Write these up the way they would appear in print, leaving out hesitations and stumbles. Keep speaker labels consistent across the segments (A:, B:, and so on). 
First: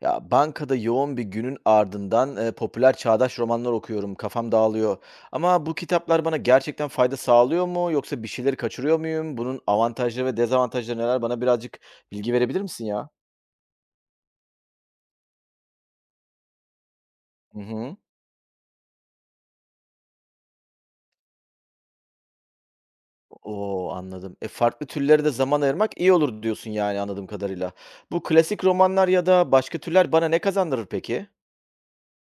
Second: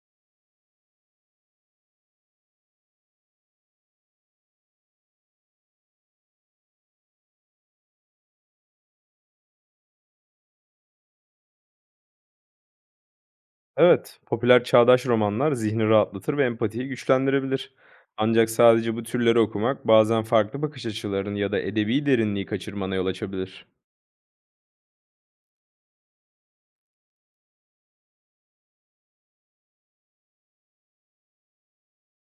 A: Ya bankada yoğun bir günün ardından popüler çağdaş romanlar okuyorum. Kafam dağılıyor. Ama bu kitaplar bana gerçekten fayda sağlıyor mu yoksa bir şeyleri kaçırıyor muyum? Bunun avantajları ve dezavantajları neler? Bana birazcık bilgi verebilir misin ya?
B: Evet, popüler çağdaş romanlar zihni rahatlatır ve empatiyi
A: Hı
B: güçlendirebilir.
A: hı.
B: Ancak sadece bu türleri okumak bazen farklı bakış açılarını ya da edebi derinliği kaçırmana yol açabilir.
A: Oo, anladım. E, farklı türlere de zaman ayırmak iyi olur diyorsun yani anladığım kadarıyla. Bu klasik romanlar ya da başka türler bana ne kazandırır peki?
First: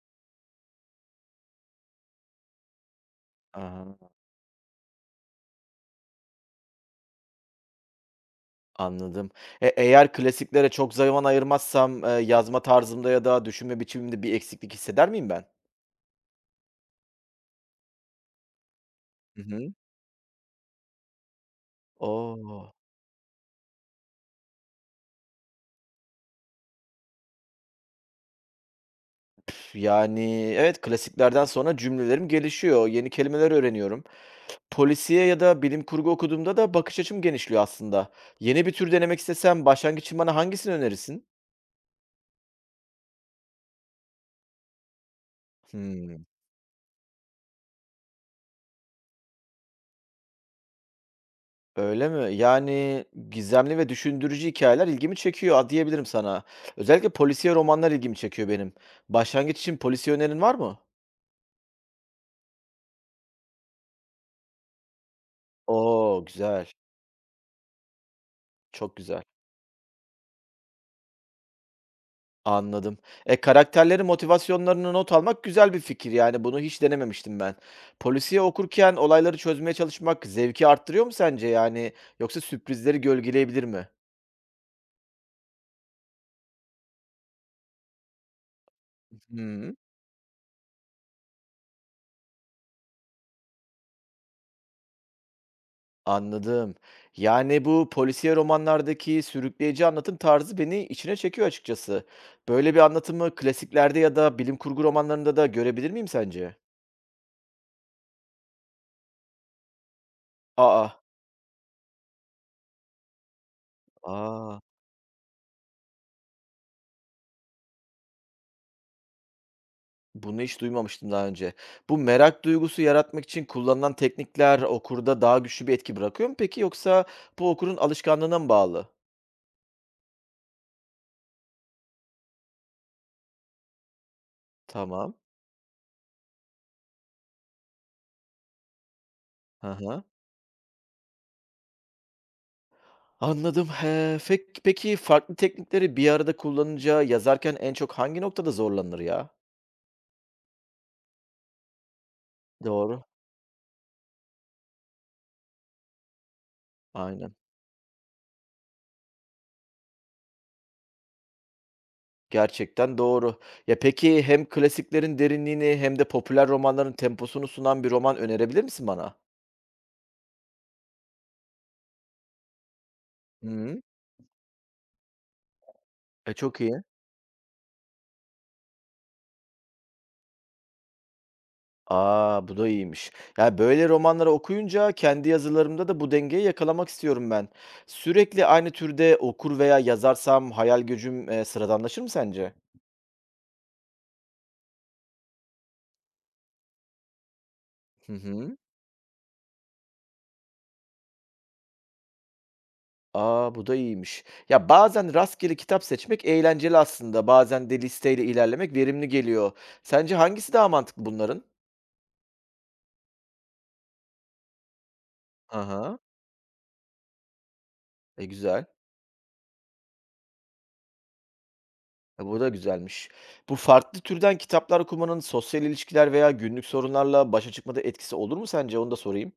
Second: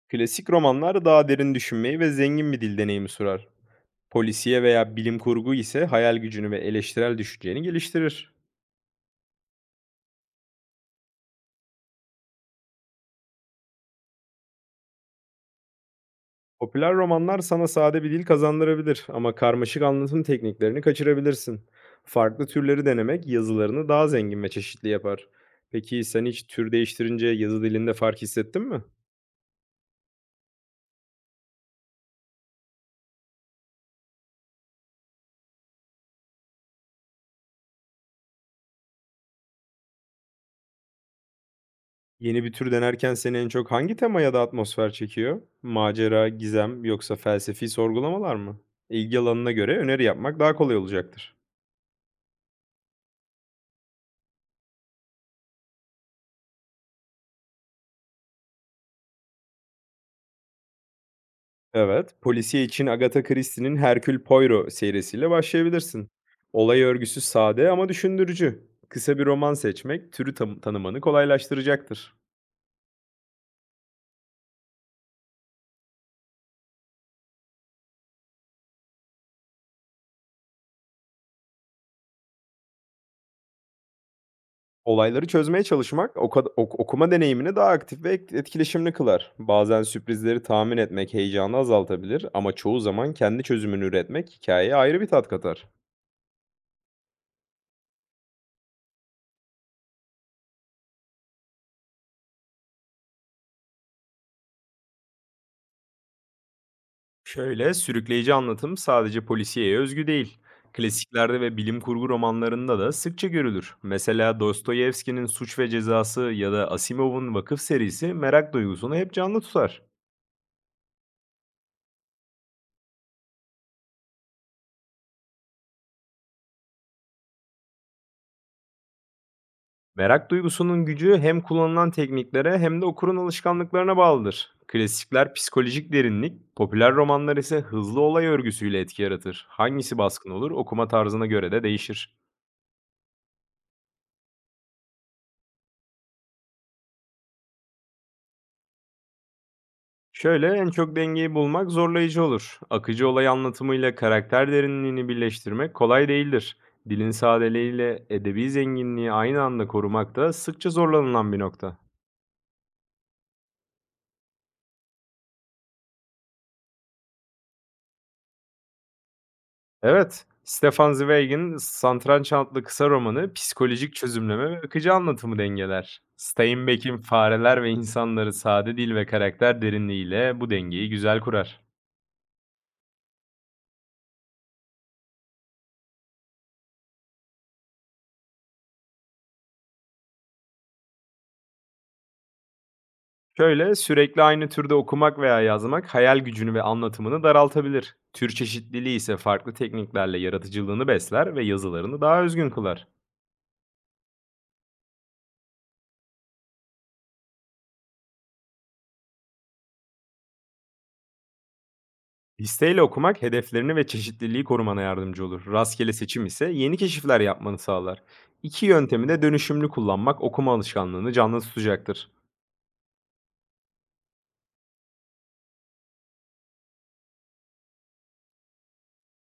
B: Klasik romanlar daha derin düşünmeyi ve zengin bir dil deneyimi sunar.
A: Aha,
B: Polisiye veya bilim kurgu ise hayal gücünü ve eleştirel düşünceni geliştirir.
A: anladım. Eğer klasiklere çok zaman ayırmazsam, yazma tarzımda ya da düşünme biçimimde bir eksiklik hisseder miyim ben?
B: Popüler romanlar sana sade bir dil kazandırabilir ama
A: Hı hı.
B: karmaşık anlatım tekniklerini kaçırabilirsin. Farklı
A: O!
B: türleri denemek yazılarını daha zengin ve çeşitli yapar. Peki sen hiç tür değiştirince yazı dilinde fark hissettin mi?
A: Yani, evet, klasiklerden sonra cümlelerim gelişiyor, yeni kelimeler öğreniyorum. Polisiye ya da bilim kurgu okuduğumda da bakış açım genişliyor aslında. Yeni bir tür denemek istesem başlangıç için bana hangisini önerirsin?
B: Yeni bir tür denerken seni en çok hangi tema ya da atmosfer çekiyor?
A: Hımm.
B: Macera, gizem yoksa felsefi sorgulamalar mı? İlgi alanına göre öneri yapmak daha kolay olacaktır.
A: Öyle mi? Yani, gizemli ve düşündürücü hikayeler ilgimi çekiyor a diyebilirim sana. Özellikle polisiye romanlar ilgimi çekiyor benim. Başlangıç için polisiye önerin var mı?
B: Evet, polisiye için Agatha Christie'nin Hercule Poirot serisiyle başlayabilirsin.
A: O! Güzel,
B: Olay örgüsü sade ama düşündürücü.
A: çok
B: Kısa
A: güzel.
B: bir roman seçmek türü tanımanı kolaylaştıracaktır.
A: Anladım. Karakterlerin motivasyonlarını not almak güzel bir fikir, yani, bunu hiç denememiştim ben. Polisiye okurken olayları çözmeye çalışmak zevki arttırıyor mu sence, yani, yoksa sürprizleri gölgeleyebilir mi?
B: Olayları çözmeye çalışmak okuma deneyimini daha aktif ve etkileşimli kılar.
A: Hıı,
B: Bazen sürprizleri tahmin etmek heyecanı azaltabilir ama çoğu zaman kendi çözümünü üretmek hikayeye ayrı bir tat katar.
A: anladım. Yani, bu polisiye romanlardaki sürükleyici anlatım tarzı beni içine çekiyor açıkçası. Böyle bir anlatımı klasiklerde ya da bilim kurgu romanlarında da görebilir miyim sence?
B: Şöyle, sürükleyici anlatım sadece polisiyeye özgü değil.
A: Aa.
B: Klasiklerde ve bilim kurgu romanlarında da sıkça görülür. Mesela
A: Aa,
B: Dostoyevski'nin Suç ve Cezası ya da Asimov'un Vakıf serisi merak duygusunu hep canlı tutar.
A: bunu hiç duymamıştım daha önce. Bu merak duygusu yaratmak için kullanılan teknikler okurda daha güçlü bir etki bırakıyor mu peki yoksa bu okurun alışkanlığına mı bağlı?
B: Merak duygusunun gücü hem kullanılan tekniklere hem de okurun alışkanlıklarına bağlıdır.
A: Tamam.
B: Klasikler psikolojik derinlik, popüler romanlar ise hızlı olay örgüsüyle etki yaratır.
A: Hı
B: Hangisi
A: hı.
B: baskın olur okuma tarzına göre de değişir.
A: Anladım. He, peki farklı teknikleri bir arada kullanınca yazarken en çok hangi noktada zorlanır ya?
B: Şöyle, en çok dengeyi bulmak zorlayıcı olur.
A: Doğru.
B: Akıcı olay anlatımıyla karakter derinliğini birleştirmek kolay değildir. Dilin
A: Aynen.
B: sadeliğiyle edebi zenginliği aynı anda korumak da sıkça zorlanılan bir nokta.
A: Gerçekten doğru. Ya peki hem klasiklerin derinliğini hem de popüler romanların temposunu sunan bir roman önerebilir misin bana?
B: Evet, Stefan Zweig'in Santranç adlı kısa romanı
A: Hı.
B: psikolojik çözümleme ve akıcı anlatımı dengeler.
A: E, çok iyi.
B: Steinbeck'in Fareler ve İnsanları sade dil ve karakter derinliğiyle bu dengeyi güzel kurar.
A: A! Bu da iyiymiş. Ya, böyle romanları okuyunca kendi yazılarımda da bu dengeyi yakalamak istiyorum ben. Sürekli aynı türde okur veya yazarsam hayal gücüm, sıradanlaşır mı sence?
B: Şöyle, sürekli aynı türde okumak veya yazmak hayal gücünü ve anlatımını daraltabilir.
A: Hı
B: Tür
A: hı.
B: çeşitliliği ise farklı tekniklerle yaratıcılığını besler ve yazılarını daha özgün kılar.
A: A! Bu da iyiymiş. Ya, bazen rastgele kitap seçmek eğlenceli aslında, bazen de listeyle ilerlemek verimli geliyor. Sence hangisi daha mantıklı bunların?
B: Listeyle okumak hedeflerini ve çeşitliliği korumana yardımcı olur. Rastgele
A: Aha.
B: seçim ise yeni keşifler yapmanı sağlar.
A: E,
B: İki
A: güzel.
B: yöntemi de dönüşümlü kullanmak okuma alışkanlığını canlı tutacaktır.
A: E, bu da güzelmiş. Bu farklı türden kitaplar okumanın sosyal ilişkiler veya günlük sorunlarla başa çıkmada etkisi olur mu sence? Onu da sorayım.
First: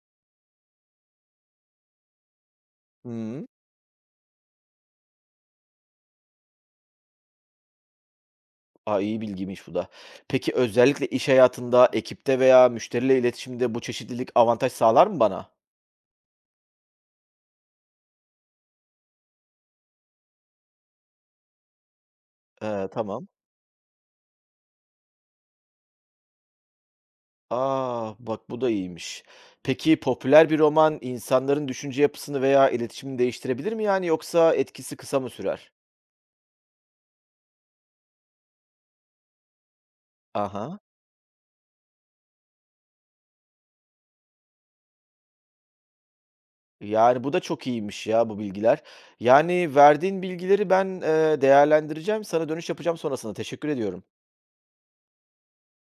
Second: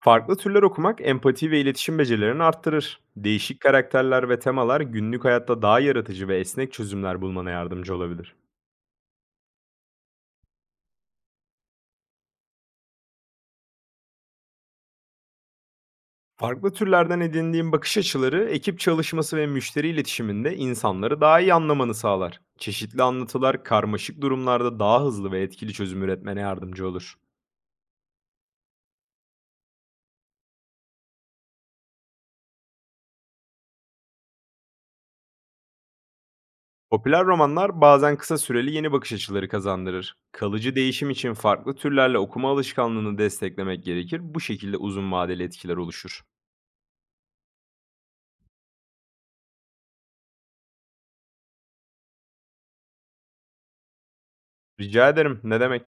B: Farklı türler okumak empati ve iletişim becerilerini arttırır.
A: Hı.
B: Değişik karakterler ve temalar günlük hayatta daha yaratıcı ve esnek çözümler bulmana yardımcı olabilir.
A: A, iyi bilgiymiş bu da. Peki özellikle iş hayatında, ekipte veya müşteriyle iletişimde bu çeşitlilik avantaj sağlar mı bana?
B: Farklı türlerden edindiğim bakış açıları, ekip çalışması ve müşteri iletişiminde insanları daha iyi anlamanı sağlar. Çeşitli
A: Tamam.
B: anlatılar karmaşık durumlarda daha hızlı ve etkili çözüm üretmene yardımcı olur.
A: Aa, bak bu da iyiymiş. Peki popüler bir roman insanların düşünce yapısını veya iletişimini değiştirebilir mi yani yoksa etkisi kısa mı sürer?
B: Popüler romanlar bazen kısa süreli yeni bakış açıları kazandırır. Kalıcı
A: Aha.
B: değişim için farklı türlerle okuma alışkanlığını desteklemek gerekir. Bu şekilde uzun vadeli etkiler oluşur.
A: Yani bu da çok iyiymiş ya bu bilgiler. Yani verdiğin bilgileri ben değerlendireceğim. Sana dönüş yapacağım sonrasında. Teşekkür ediyorum.
B: Rica ederim. Ne demek?